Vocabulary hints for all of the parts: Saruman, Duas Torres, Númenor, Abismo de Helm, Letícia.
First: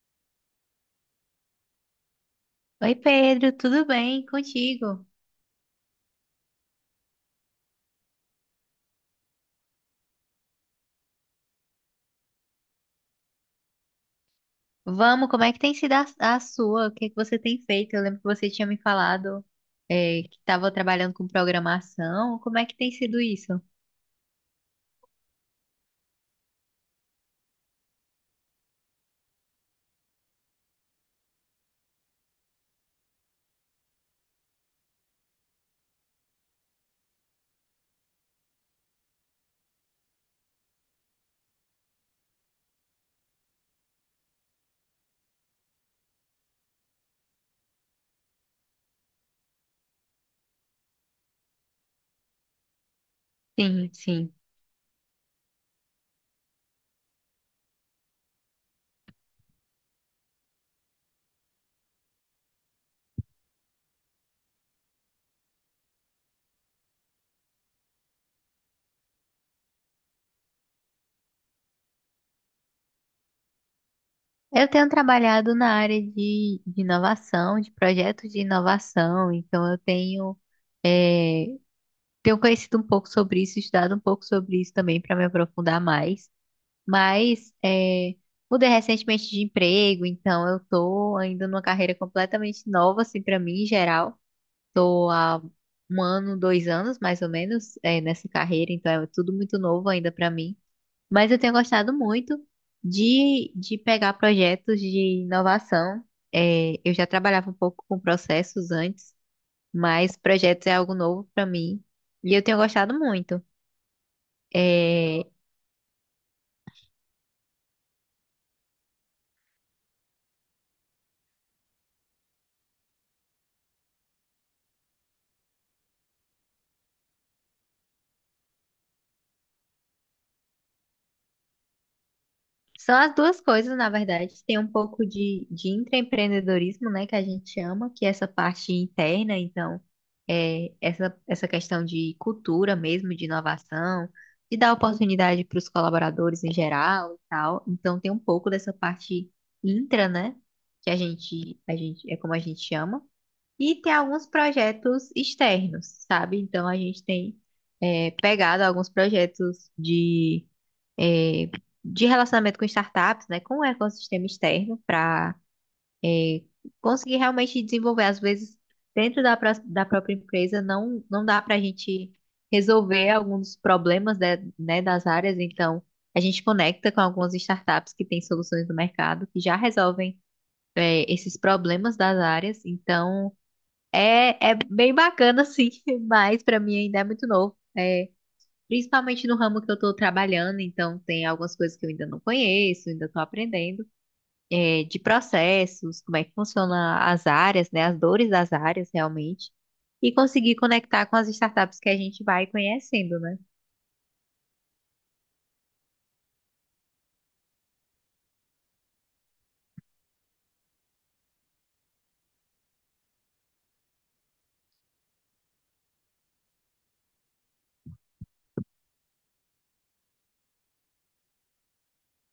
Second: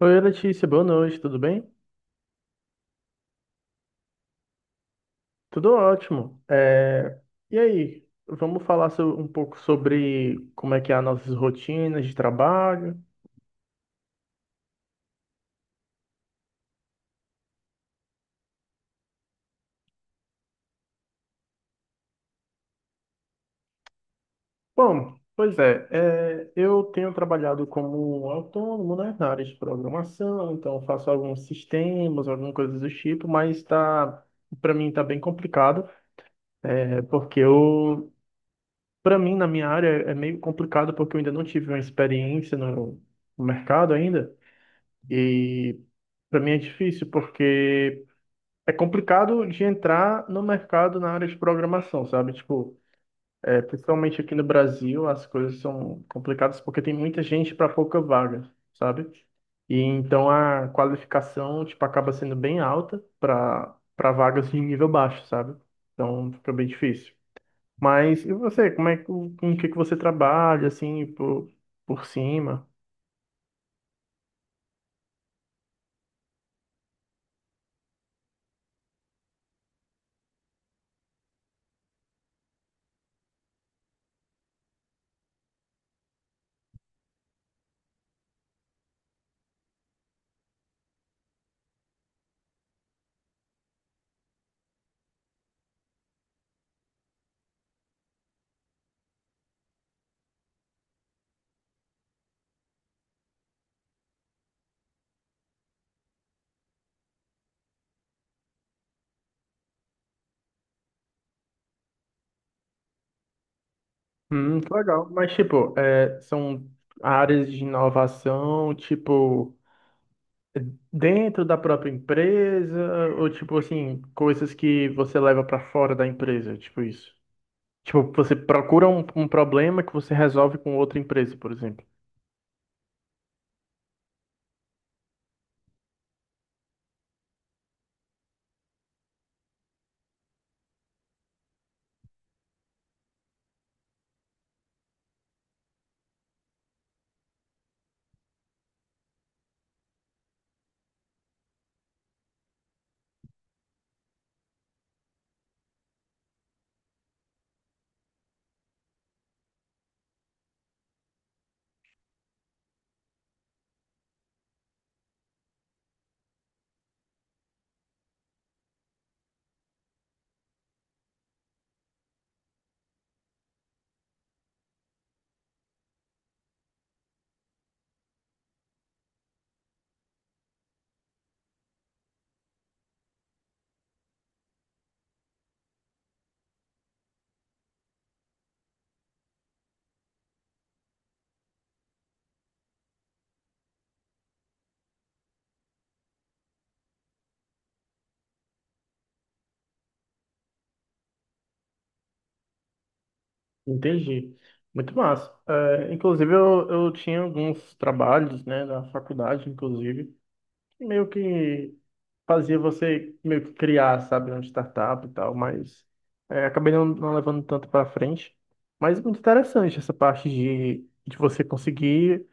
Oi, Letícia, boa noite, tudo bem? Oi Pedro, tudo bem contigo? Tudo ótimo. E aí, vamos falar um pouco sobre como é que é as nossas rotinas de trabalho? Vamos, como é que tem sido a sua? O que é que você tem feito? Eu lembro que você tinha me falado que estava trabalhando com programação. Como é que tem sido isso? Bom, pois é, eu tenho trabalhado como autônomo, né, na área de programação, então faço alguns sistemas, alguma coisa do tipo, mas tá, para mim tá bem complicado, é, porque eu, para mim na minha área é meio complicado porque eu ainda não tive uma experiência no mercado ainda. E para mim é difícil porque é complicado de entrar no mercado na área de programação, sabe? Tipo, é, Sim, principalmente sim. aqui no Brasil, as coisas são complicadas porque tem muita gente para pouca vaga, sabe? E então a qualificação, tipo, acaba sendo bem alta para vagas de nível baixo, sabe? Então fica bem difícil. Mas e você, como é que com o que que você trabalha assim por cima? Eu tenho trabalhado na área de inovação, de projetos de inovação, então é, tenho conhecido um pouco sobre isso, estudado um pouco sobre isso também para me aprofundar mais. Mas é, Mudei recentemente de emprego, então eu tô ainda numa carreira completamente nova, assim, para mim em geral. Tô há um ano, dois anos, mais ou menos, nessa carreira, então é tudo muito novo ainda para mim. Mas eu tenho gostado muito de pegar projetos de inovação. É, eu já trabalhava um pouco com processos antes, mas projetos é algo novo para mim e eu tenho gostado muito. Que legal. É, Mas, tipo, é, são áreas de inovação, tipo, dentro da própria empresa, ou, tipo, assim, coisas que você leva pra fora da empresa, tipo isso. Tipo, você procura um problema que você resolve com outra empresa, por exemplo. São as duas coisas, na verdade. Tem um pouco de intraempreendedorismo, né, que a gente chama, que é essa parte interna, então, essa questão de cultura mesmo, de inovação, de dar oportunidade para os colaboradores em geral e tal. Então, tem um pouco dessa parte intra, né, que é como a gente chama. E tem alguns projetos externos, sabe? Então a gente tem pegado alguns projetos é, de relacionamento com startups, né? Com o ecossistema externo, para conseguir realmente desenvolver. Às vezes, dentro da própria empresa, não dá para a gente resolver alguns problemas né, das áreas. Então, a gente conecta com algumas startups que têm soluções no mercado, que já resolvem esses problemas das áreas. Então. É, é bem bacana, sim, mas pra mim ainda é muito novo. É, principalmente no ramo que eu tô trabalhando, então tem algumas coisas que eu ainda não conheço, ainda tô aprendendo. É, de processos, como é que funciona as áreas, né? As dores das áreas, realmente. E conseguir conectar com as startups que a gente vai conhecendo, né? Entendi. Muito massa. É, inclusive, eu tinha alguns trabalhos, né, da faculdade, inclusive, meio que. Fazia você meio que criar, sabe, uma startup e tal, mas é, acabei não levando tanto para frente. Mas muito interessante essa parte de você conseguir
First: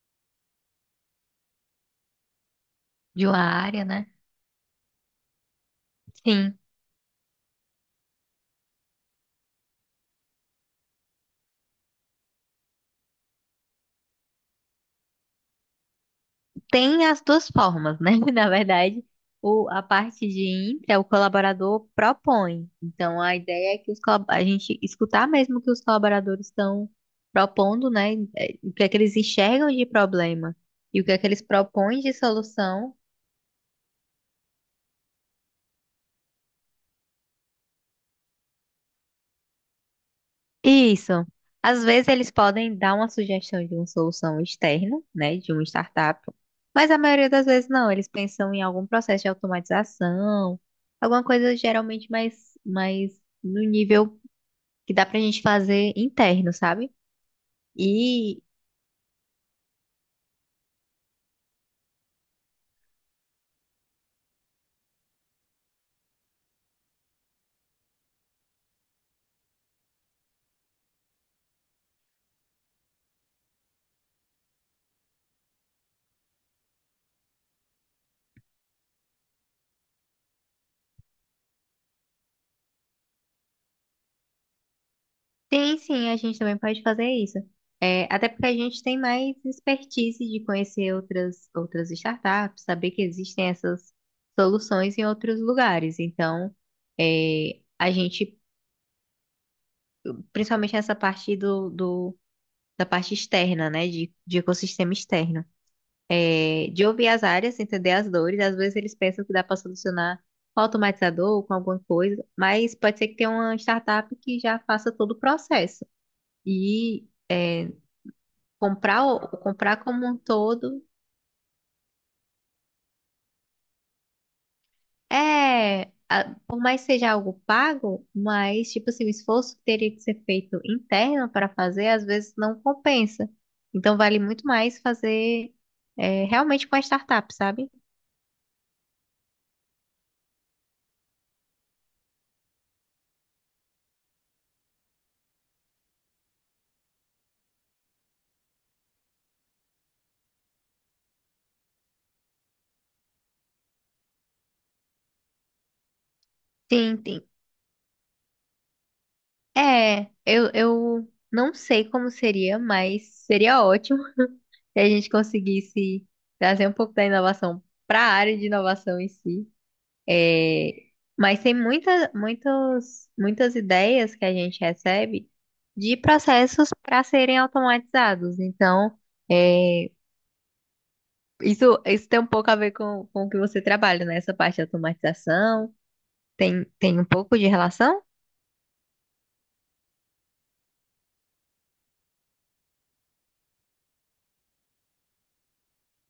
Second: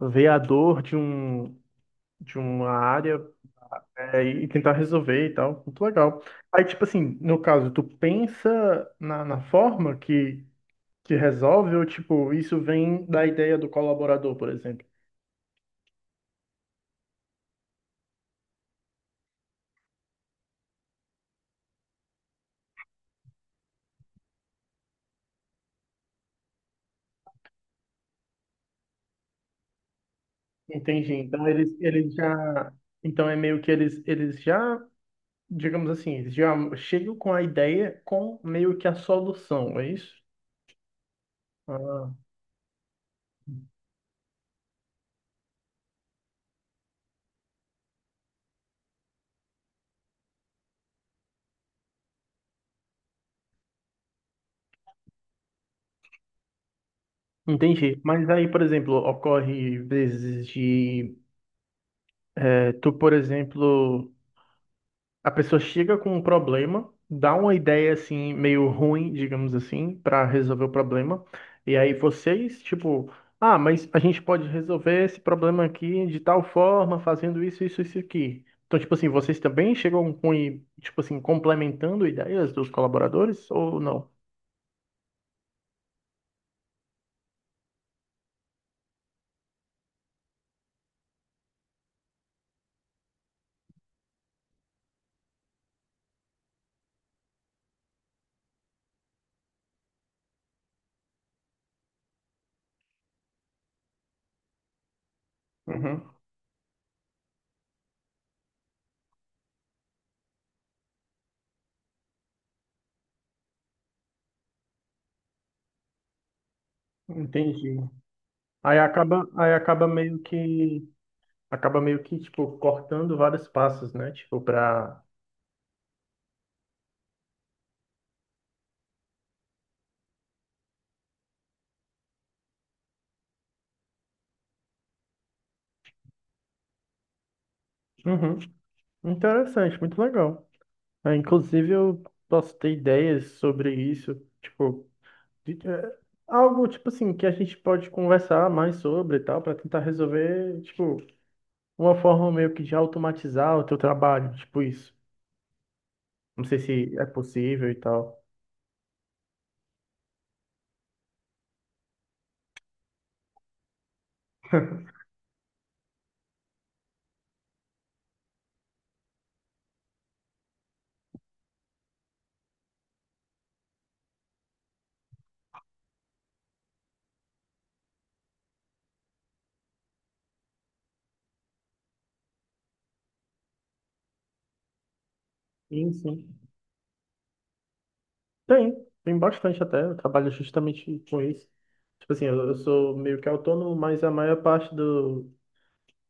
ver a dor de uma área De uma área, né? é, e tentar resolver e tal. Muito legal. Sim. Aí, tipo assim, no caso, tu pensa na forma que resolve ou, tipo, isso vem da ideia do colaborador, por exemplo. Tem as duas formas, né? Na verdade, a parte de intra, o colaborador propõe. Então, a ideia é que a gente escutar mesmo o que os colaboradores estão propondo, né? O que é que eles enxergam de problema e o que Entendi. é que eles Então, propõem eles de já... solução. Então, é meio que eles já digamos assim, eles já chegam com a ideia com meio que a solução, é isso? Isso. Às vezes Ah, eles podem dar uma sugestão de uma solução externa, né, de uma startup, mas a maioria das vezes não. Eles pensam em algum processo de automatização, alguma coisa geralmente mais no nível que dá pra gente fazer interno, sabe? entendi. Mas E aí, por exemplo, ocorre vezes de eh, tu, por exemplo, a pessoa chega com um problema, dá uma ideia assim meio ruim, digamos assim, para resolver o problema. E aí vocês, tipo, ah, mas a gente pode resolver esse problema aqui de tal forma, fazendo isso, isso, isso aqui. Então, tipo assim, vocês também chegam com, tipo assim, complementando ideias dos colaboradores ou não? tem sim, a gente também pode fazer isso. É, até porque a gente tem mais expertise de conhecer outras startups, saber que existem essas soluções em outros lugares. Então, é, a gente principalmente nessa parte da parte externa, né? De ecossistema externo. Uhum, É, de ouvir as áreas, entender as dores. Às vezes eles pensam que dá para solucionar com automatizador ou com alguma coisa, mas pode ser que tenha uma startup que já faça todo o processo. E é, entendi. Comprar, Aí comprar como um todo. Acaba meio que, tipo, cortando vários passos, né? Tipo, pra... Por mais que seja algo pago, mas, tipo assim, o esforço que teria que ser feito interno para fazer, às vezes não compensa. Então, vale muito mais fazer realmente com a startup, sabe? Uhum, interessante, muito legal. Ah, inclusive, eu posso ter ideias sobre isso, tipo, de- é, algo tipo assim que a gente pode conversar mais sobre e tal, para tentar resolver, tipo, uma forma meio que de automatizar o teu trabalho, tipo isso. Não sei se Sim, é sim. possível e tal. Eu não sei como seria, mas seria ótimo se a gente conseguisse trazer um pouco da inovação para a área de inovação em si. É, mas tem muitas ideias que a gente recebe de processos para serem automatizados. Então, é, isso tem um pouco a ver com o que você trabalha, né? Essa parte de automatização Sim, sim. tem, tem um pouco de relação? Tem, tem bastante até. Eu trabalho justamente com isso. Tipo assim, eu sou meio que autônomo, mas a maior parte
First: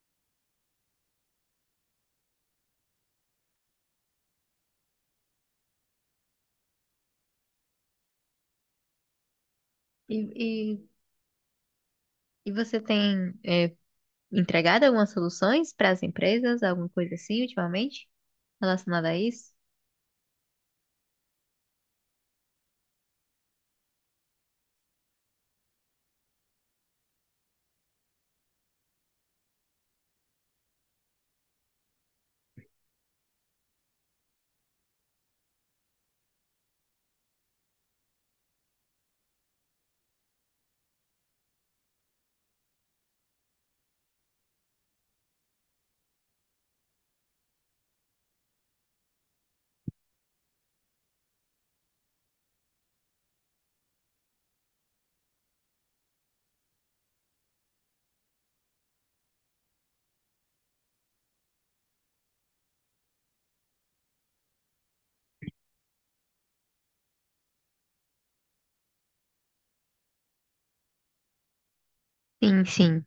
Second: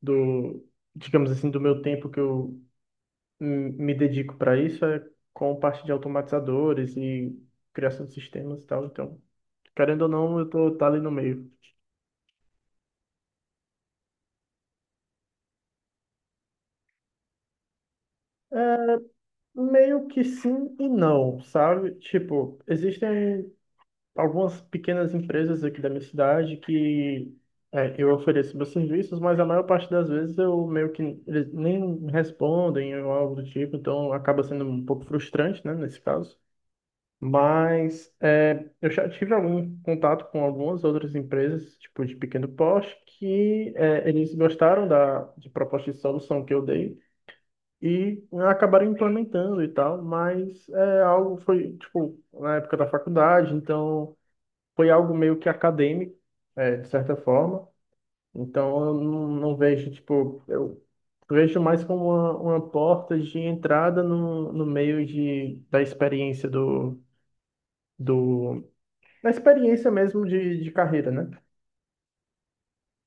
do, digamos assim, do meu tempo que eu me dedico para isso é com parte de automatizadores e criação de sistemas e tal. Então, querendo ou E, não, eu e, tô ali no meio. e você tem, é, entregado algumas soluções para as empresas, alguma coisa assim, ultimamente, relacionada a isso? Meio que sim e não, sabe? Tipo, existem algumas pequenas empresas aqui da minha cidade que é, eu ofereço meus serviços, mas a maior parte das vezes eu meio que eles nem respondem ou algo do tipo, então acaba sendo um pouco frustrante, né, nesse caso. Mas é, eu já tive algum contato com algumas outras empresas, tipo de pequeno porte, que é, eles gostaram da de proposta de solução que eu dei e né, acabaram implementando e tal, mas é algo foi tipo na época da faculdade, então foi algo meio que acadêmico, é, de certa forma. Então eu não vejo tipo eu vejo mais como uma porta de entrada no meio de da experiência do na experiência mesmo de carreira, né? Sim, sim.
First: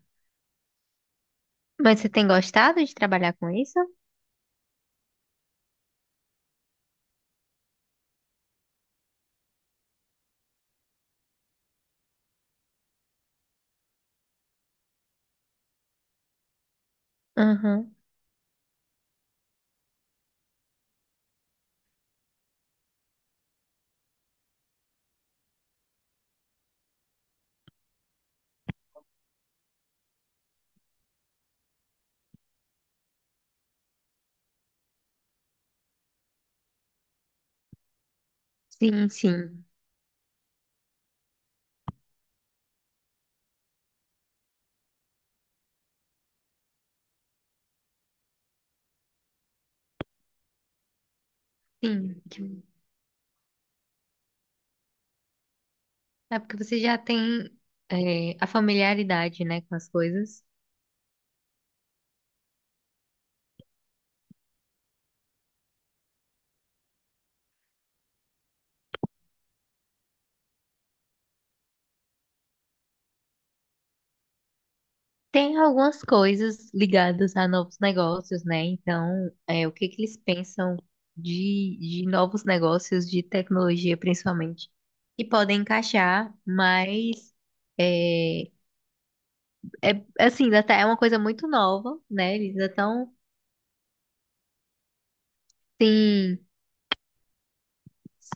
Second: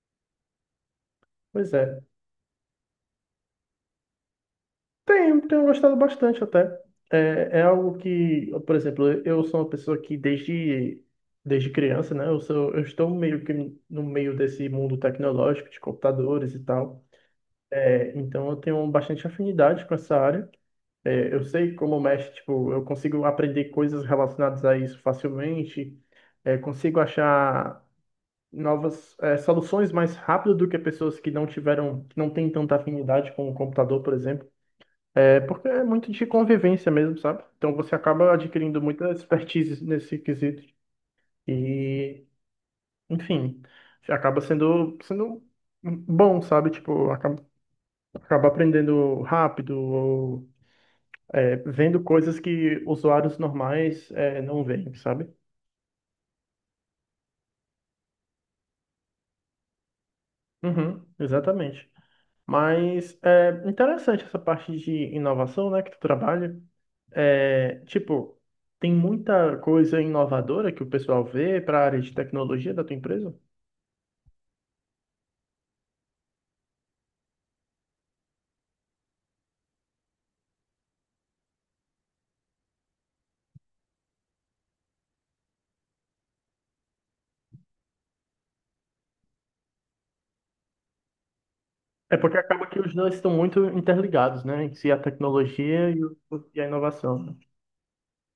Pois Mas é. você tem gostado de trabalhar com isso? Tenho, tenho gostado bastante até. É, é algo que, por exemplo, eu sou uma pessoa que desde criança, né? Eu estou meio que no meio desse mundo tecnológico, de computadores e tal. Aham. É, então eu tenho bastante afinidade com essa área. É, eu sei como mexe, tipo, eu consigo aprender coisas relacionadas a isso facilmente. É, consigo achar novas soluções mais rápido do que pessoas que que não têm tanta afinidade com o computador, por exemplo. É porque é muito de convivência mesmo, sabe? Então você acaba adquirindo Sim, muita sim. expertise nesse quesito e, enfim, acaba sendo bom, sabe? Tipo, acaba, acaba aprendendo rápido ou vendo Sim. coisas que usuários normais não veem, sabe? É porque você já tem a familiaridade, né, com as coisas. Uhum, exatamente. Mas é interessante essa parte de inovação, né, que tu trabalha. É, tipo, tem muita coisa inovadora que o pessoal vê para a área de tecnologia da tua empresa? Tem algumas coisas ligadas a novos negócios, né? Então, é, o que que eles pensam de novos negócios, de tecnologia principalmente, que podem encaixar, mas é, é assim, é uma coisa muito nova, É né? porque Eles acaba ainda que os dois estão. estão muito interligados, né? Em si, a tecnologia e a inovação, né?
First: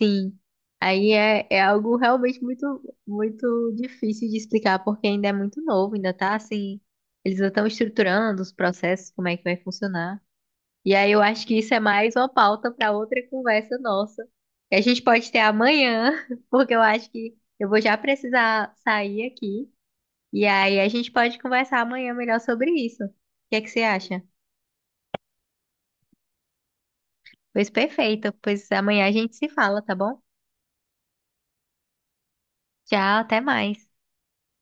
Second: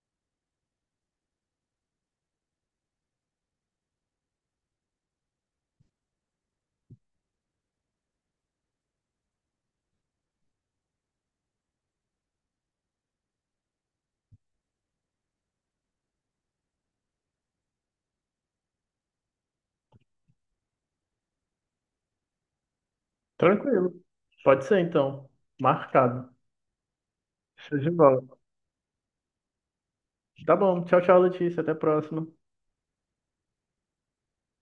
Sim, aí é, é algo realmente muito difícil de explicar, porque ainda é muito novo, ainda tá assim, eles ainda estão estruturando os processos, como é que vai funcionar. E aí eu acho que isso é mais uma pauta para outra conversa nossa, que a gente pode ter amanhã, porque eu acho que eu vou já precisar sair aqui, e aí a gente pode conversar amanhã melhor sobre isso. O que é que você Tranquilo. acha? Pode ser, então. Marcado. Pois Show de perfeito, bola. pois amanhã a gente se fala, tá bom? Tá bom. Tchau, tchau, Letícia. Até a próxima. Tchau, até mais.